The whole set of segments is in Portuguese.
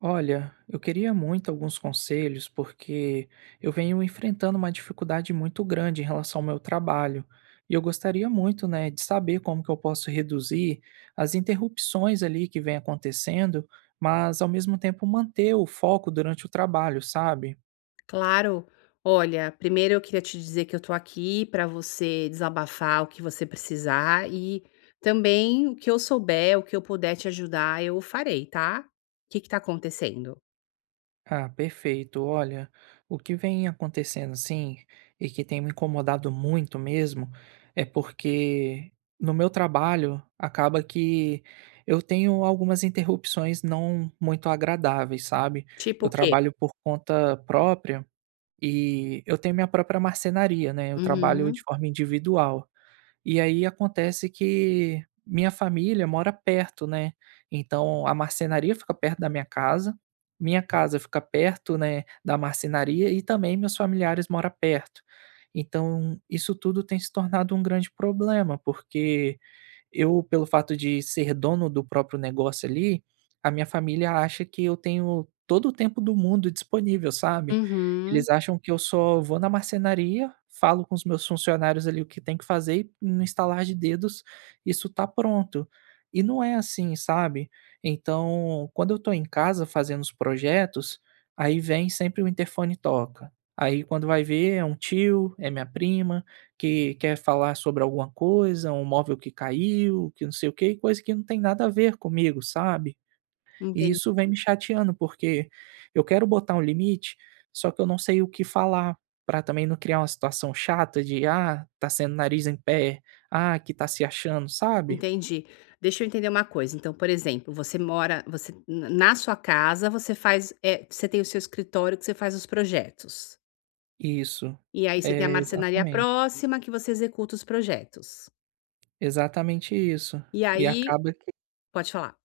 Olha, eu queria muito alguns conselhos porque eu venho enfrentando uma dificuldade muito grande em relação ao meu trabalho. E eu gostaria muito, né, de saber como que eu posso reduzir as interrupções ali que vem acontecendo, mas ao mesmo tempo manter o foco durante o trabalho, sabe? Claro. Olha, primeiro eu queria te dizer que eu tô aqui para você desabafar o que você precisar e também o que eu souber, o que eu puder te ajudar, eu farei, tá? O que tá acontecendo? Ah, perfeito. Olha, o que vem acontecendo assim e que tem me incomodado muito mesmo é porque no meu trabalho acaba que eu tenho algumas interrupções não muito agradáveis, sabe? Tipo o Eu quê? trabalho por conta própria e eu tenho minha própria marcenaria, né? Eu trabalho de Uhum. forma individual. E aí acontece que minha família mora perto, né, então a marcenaria fica perto da minha casa fica perto, né, da marcenaria e também meus familiares mora perto. Então isso tudo tem se tornado um grande problema, porque eu, pelo fato de ser dono do próprio negócio ali, a minha família acha que eu tenho todo o tempo do mundo disponível, sabe. Uhum. Eles acham que eu só vou na marcenaria, falo com os meus funcionários ali o que tem que fazer e no estalar de dedos isso tá pronto. E não é assim, sabe. Então, quando eu tô em casa fazendo os projetos, aí vem sempre o interfone e toca. Aí quando vai ver é um tio, é minha prima, que quer falar sobre alguma coisa, um móvel que caiu, que não sei o quê, coisa que não tem nada a ver comigo, sabe. E Entendi. isso vem me chateando, porque eu quero botar um limite, só que eu não sei o que falar, para também não criar uma situação chata de: "Ah, tá sendo nariz em pé. Ah, que tá se achando", sabe. Entendi. Deixa eu entender uma coisa, então, por exemplo, você mora você na na sua casa você tem o seu escritório que você faz os projetos. Isso. E aí você tem a É, marcenaria exatamente. próxima que você executa os projetos. Exatamente isso. E E aí acaba pode falar.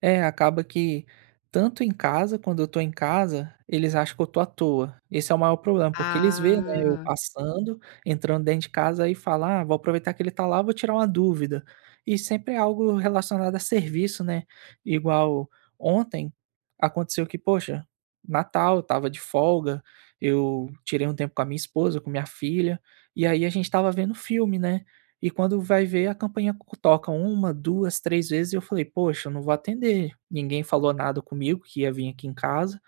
É, acaba que tanto em casa, quando eu tô em casa, eles acham que eu tô à toa. Esse é o maior problema, porque eles veem, né, eu Ah, passando, entrando dentro de casa e falam: "Ah, vou aproveitar que ele tá lá, vou tirar uma dúvida". E sempre é algo relacionado a serviço, né. Igual ontem aconteceu que, poxa, Natal, eu tava de folga, eu tirei um tempo com a minha esposa, com minha filha, e aí a gente estava vendo filme, né. E quando vai ver, a campainha toca uma 2 3 vezes e eu falei: "Poxa, eu não vou atender, ninguém falou nada comigo que ia vir aqui em casa".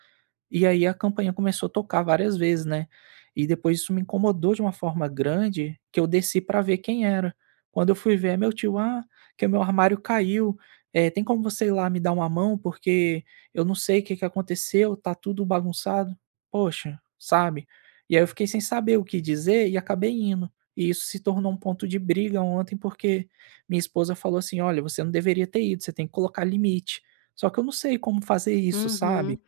E aí a campainha começou a tocar várias vezes, né. E depois isso me incomodou de uma forma grande, que eu desci para ver quem era. Quando eu fui ver, é meu tio: "Ah, que o meu armário caiu, tem como você ir lá me dar uma mão? Porque eu não sei o que que aconteceu, tá tudo bagunçado". Poxa, sabe. E aí eu fiquei sem saber o que dizer e acabei indo. E isso se tornou um ponto de briga ontem, porque minha esposa falou assim: "Olha, você não deveria ter ido, você tem que colocar limite". Só que eu não sei como fazer isso, sabe. uhum.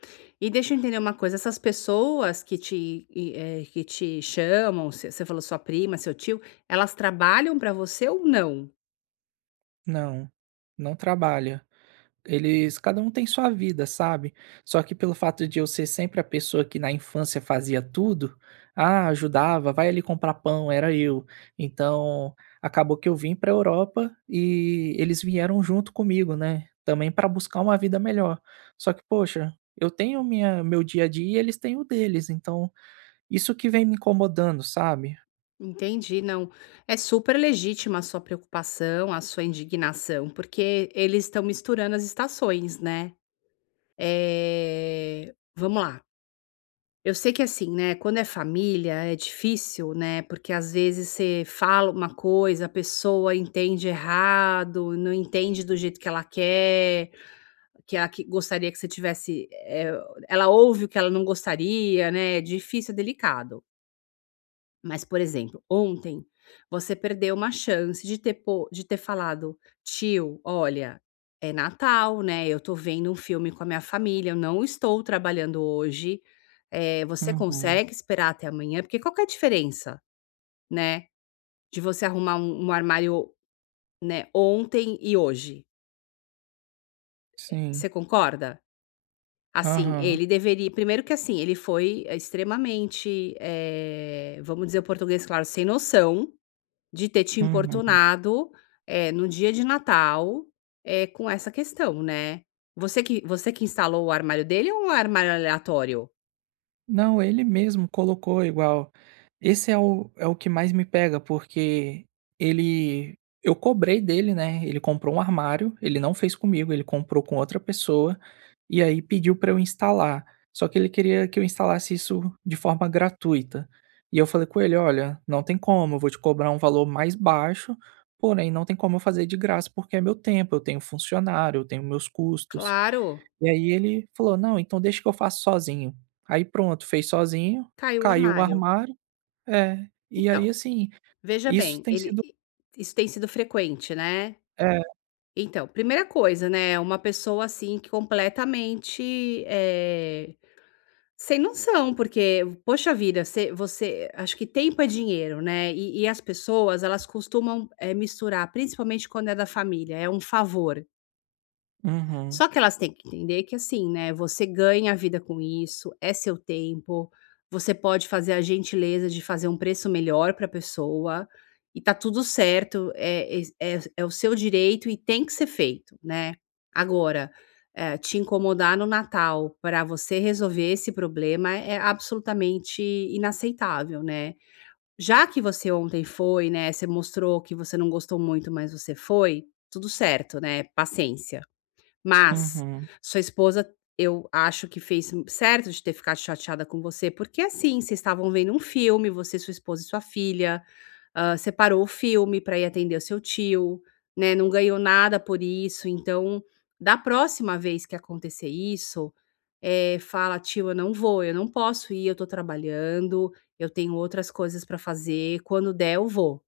E deixa eu entender uma coisa, essas pessoas que te chamam, você falou sua prima, seu tio, elas trabalham para você ou não? Não, não trabalha. Eles cada um tem sua vida, sabe. Só que pelo fato de eu ser sempre a pessoa que na infância fazia tudo, ah, ajudava, vai ali comprar pão, era eu. Então, acabou que eu vim pra Europa e eles vieram junto comigo, né, também para buscar uma vida melhor. Só que, poxa, eu tenho minha meu dia a dia e eles têm o deles, então isso que vem me incomodando, sabe. Entendi, não. É super legítima a sua preocupação, a sua indignação, porque eles estão misturando as estações, né. Vamos lá. Eu sei que assim, né, quando é família é difícil, né, porque às vezes você fala uma coisa, a pessoa entende errado, não entende do jeito que ela quer, que ela que gostaria que você tivesse, ela ouve o que ela não gostaria, né, é difícil, é delicado. Mas, por exemplo, ontem você perdeu uma chance de ter falado: "Tio, olha, é Natal, né, eu tô vendo um filme com a minha família, eu não estou trabalhando hoje, você Uhum, consegue esperar até amanhã?". Porque qual que é a diferença, né, de você arrumar um armário, né, ontem e hoje? sim. Você concorda? Assim, Aham, ele deveria primeiro que, assim, ele foi extremamente, vamos dizer o português claro, sem noção. De ter te uhum. importunado, no dia de Natal, com essa questão, né. Você que instalou o armário dele ou um armário aleatório? Não, ele mesmo colocou igual. Esse é o, é o que mais me pega, porque ele. Eu cobrei dele, né? Ele comprou um armário, ele não fez comigo, ele comprou com outra pessoa, e aí pediu para eu instalar. Só que ele queria que eu instalasse isso de forma gratuita. E eu falei com ele: olha, não tem como, eu vou te cobrar um valor mais baixo, porém não tem como eu fazer de graça, porque é meu tempo, eu tenho funcionário, eu tenho meus custos. Claro, E aí ele falou: "Não, então deixa que eu faço sozinho". Aí pronto, fez sozinho, caiu o caiu o armário. armário é. E Então, aí, assim, veja isso bem, tem ele sido isso tem sido frequente, né. é. Então, primeira coisa, né, uma pessoa, assim, que completamente, sem noção, porque, poxa vida, você acho que tempo é dinheiro, né, e as pessoas, elas costumam, misturar, principalmente quando é da família, é um favor. Uhum, Só que elas têm que entender que assim, né, você ganha a vida com isso, é seu tempo, você pode fazer a gentileza de fazer um preço melhor para a pessoa, e tá tudo certo, é es é é o seu direito e tem que ser feito, né. Agora, te incomodar no Natal para você resolver esse problema é absolutamente inaceitável, né. Já que você ontem foi, né, você mostrou que você não gostou muito, mas você foi, tudo certo, né, paciência. Mas uhum, sua esposa, eu acho que fez certo de ter ficado chateada com você, porque, é assim, vocês estavam vendo um filme, você, sua esposa e sua filha, hã, você o filme para ir atender o seu tio, né, não ganhou nada por isso. Então, da próxima vez que acontecer isso, fala: "Tio, eu não vou, eu não posso ir, eu tô trabalhando, eu tenho outras coisas para fazer, quando der eu vou",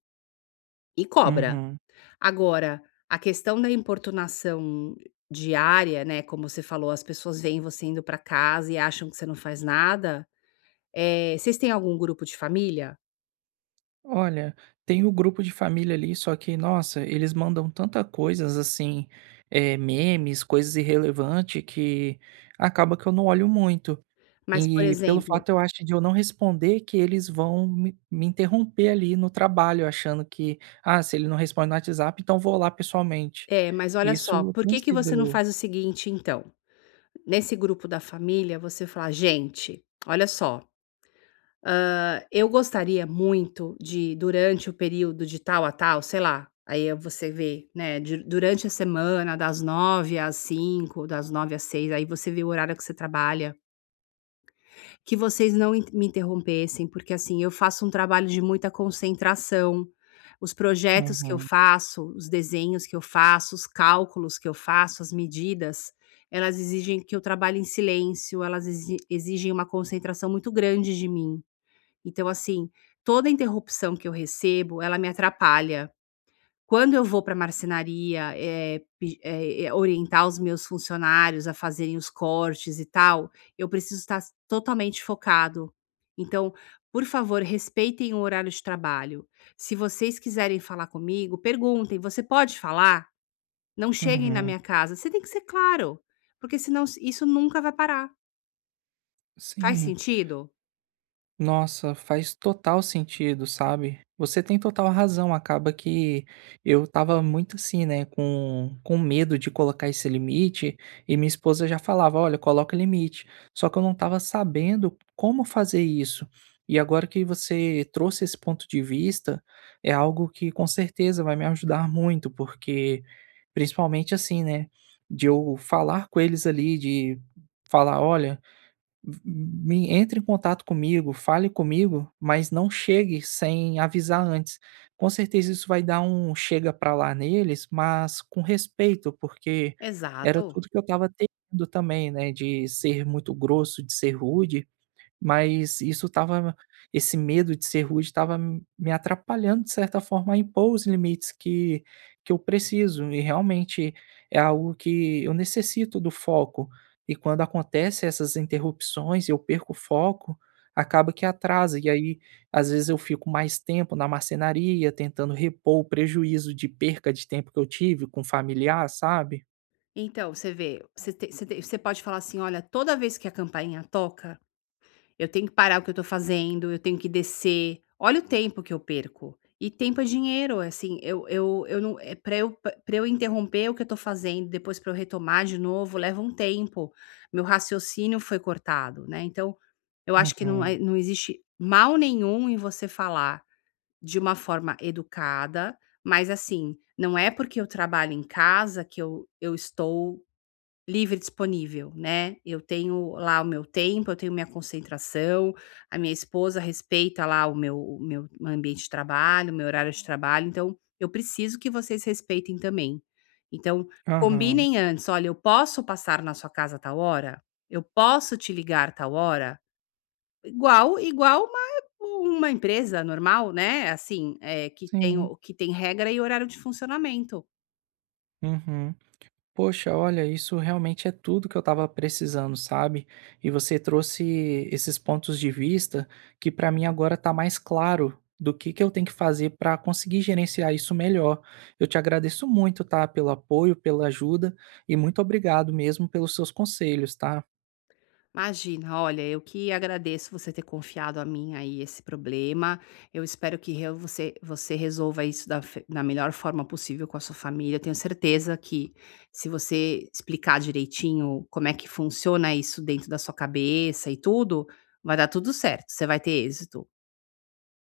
e cobra. uhum. Agora, a questão da importunação diária, né, como você falou, as pessoas veem você indo para casa e acham que você não faz nada, vocês têm algum grupo de família? Olha, tem o grupo de família ali, só que, nossa, eles mandam tanta coisas, assim, memes, coisas irrelevante que acaba que eu não olho muito. Mas, por E pelo exemplo fato, eu acho, de eu não responder que eles vão me interromper ali no trabalho, achando que: "Ah, se ele não responde no WhatsApp, então vou lá pessoalmente". é, mas olha só, Isso por tem que que você não sido. faz o seguinte então? Nesse grupo da família, você fala: "Gente, olha só. Eu gostaria muito de, durante o período de tal a tal, sei lá, aí você vê, né, durante a semana, das 9 às 5, das 9 às seis". Aí você vê o horário que você trabalha, que vocês não in- me interrompessem, porque assim, eu faço um trabalho de muita concentração. Os projetos que eu Uhum, faço, os desenhos que eu faço, os cálculos que eu faço, as medidas, elas exigem que eu trabalhe em silêncio, elas exigem uma concentração muito grande de mim. Então, assim, toda interrupção que eu recebo, ela me atrapalha. Quando eu vou para a marcenaria, orientar os meus funcionários a fazerem os cortes e tal, eu preciso estar s totalmente focado. Então, por favor, respeitem o horário de trabalho. Se vocês quiserem falar comigo, perguntem: "Você pode falar?". Não cheguem na uhum, minha casa. Você tem que ser claro, porque senão s isso nunca vai parar. Faz sim. sentido? Nossa, faz total sentido, sabe? Você tem total razão. Acaba que eu tava muito assim, né, com medo de colocar esse limite, e minha esposa já falava: olha, coloca limite. Só que eu não tava sabendo como fazer isso. E agora que você trouxe esse ponto de vista, é algo que com certeza vai me ajudar muito, porque principalmente assim, né, de eu falar com eles ali, de falar: olha. Me entre em contato comigo, fale comigo, mas não chegue sem avisar antes. Com certeza isso vai dar um chega pra lá neles, mas com respeito, porque era Exato. tudo que eu estava tendo também, né, de ser muito grosso, de ser rude. Mas isso estava esse medo de ser rude estava me atrapalhando, de certa forma, a impor os limites que eu preciso e realmente é algo que eu necessito do foco. E quando acontece essas interrupções e eu perco o foco, acaba que atrasa, e aí, às vezes, eu fico mais tempo na marcenaria tentando repor o prejuízo de perca de tempo que eu tive com familiar, sabe? Então, você vê, você pode falar assim: "Olha, toda vez que a campainha toca, eu tenho que parar o que eu estou fazendo, eu tenho que descer. Olha o tempo que eu perco". E tempo é dinheiro, é assim, eu não eh, pra eu interromper o que eu estou fazendo, depois pra eu retomar de novo, leva um tempo. Meu raciocínio foi cortado, né. Então, eu acho que Uhum, não existe mal nenhum em você falar de uma forma educada, mas assim, não é porque eu trabalho em casa que eu estou livre e disponível, né. Eu tenho lá o meu tempo, eu tenho minha concentração, a minha esposa respeita lá o meu ambiente de trabalho, o meu horário de trabalho, então eu preciso que vocês respeitem também. Então, aham. combinem antes: "Olha, eu posso passar na sua casa a tal hora? Eu posso te ligar a tal hora?". Igual uma empresa normal, né, assim, é que tem Sim. o que tem regra e horário de funcionamento. Uhum. Poxa, olha, isso realmente é tudo que eu estava precisando, sabe? E você trouxe esses pontos de vista que para mim agora tá mais claro do que eu tenho que fazer para conseguir gerenciar isso melhor. Eu te agradeço muito, tá, pelo apoio, pela ajuda e muito obrigado mesmo pelos seus conselhos, tá? Imagina, olha, eu que agradeço você ter confiado a mim aí esse problema. Eu espero que você, você resolva isso da, da melhor forma possível com a sua família. Eu tenho certeza que se você explicar direitinho como é que funciona isso dentro da sua cabeça e tudo, vai dar tudo certo. Você vai ter êxito.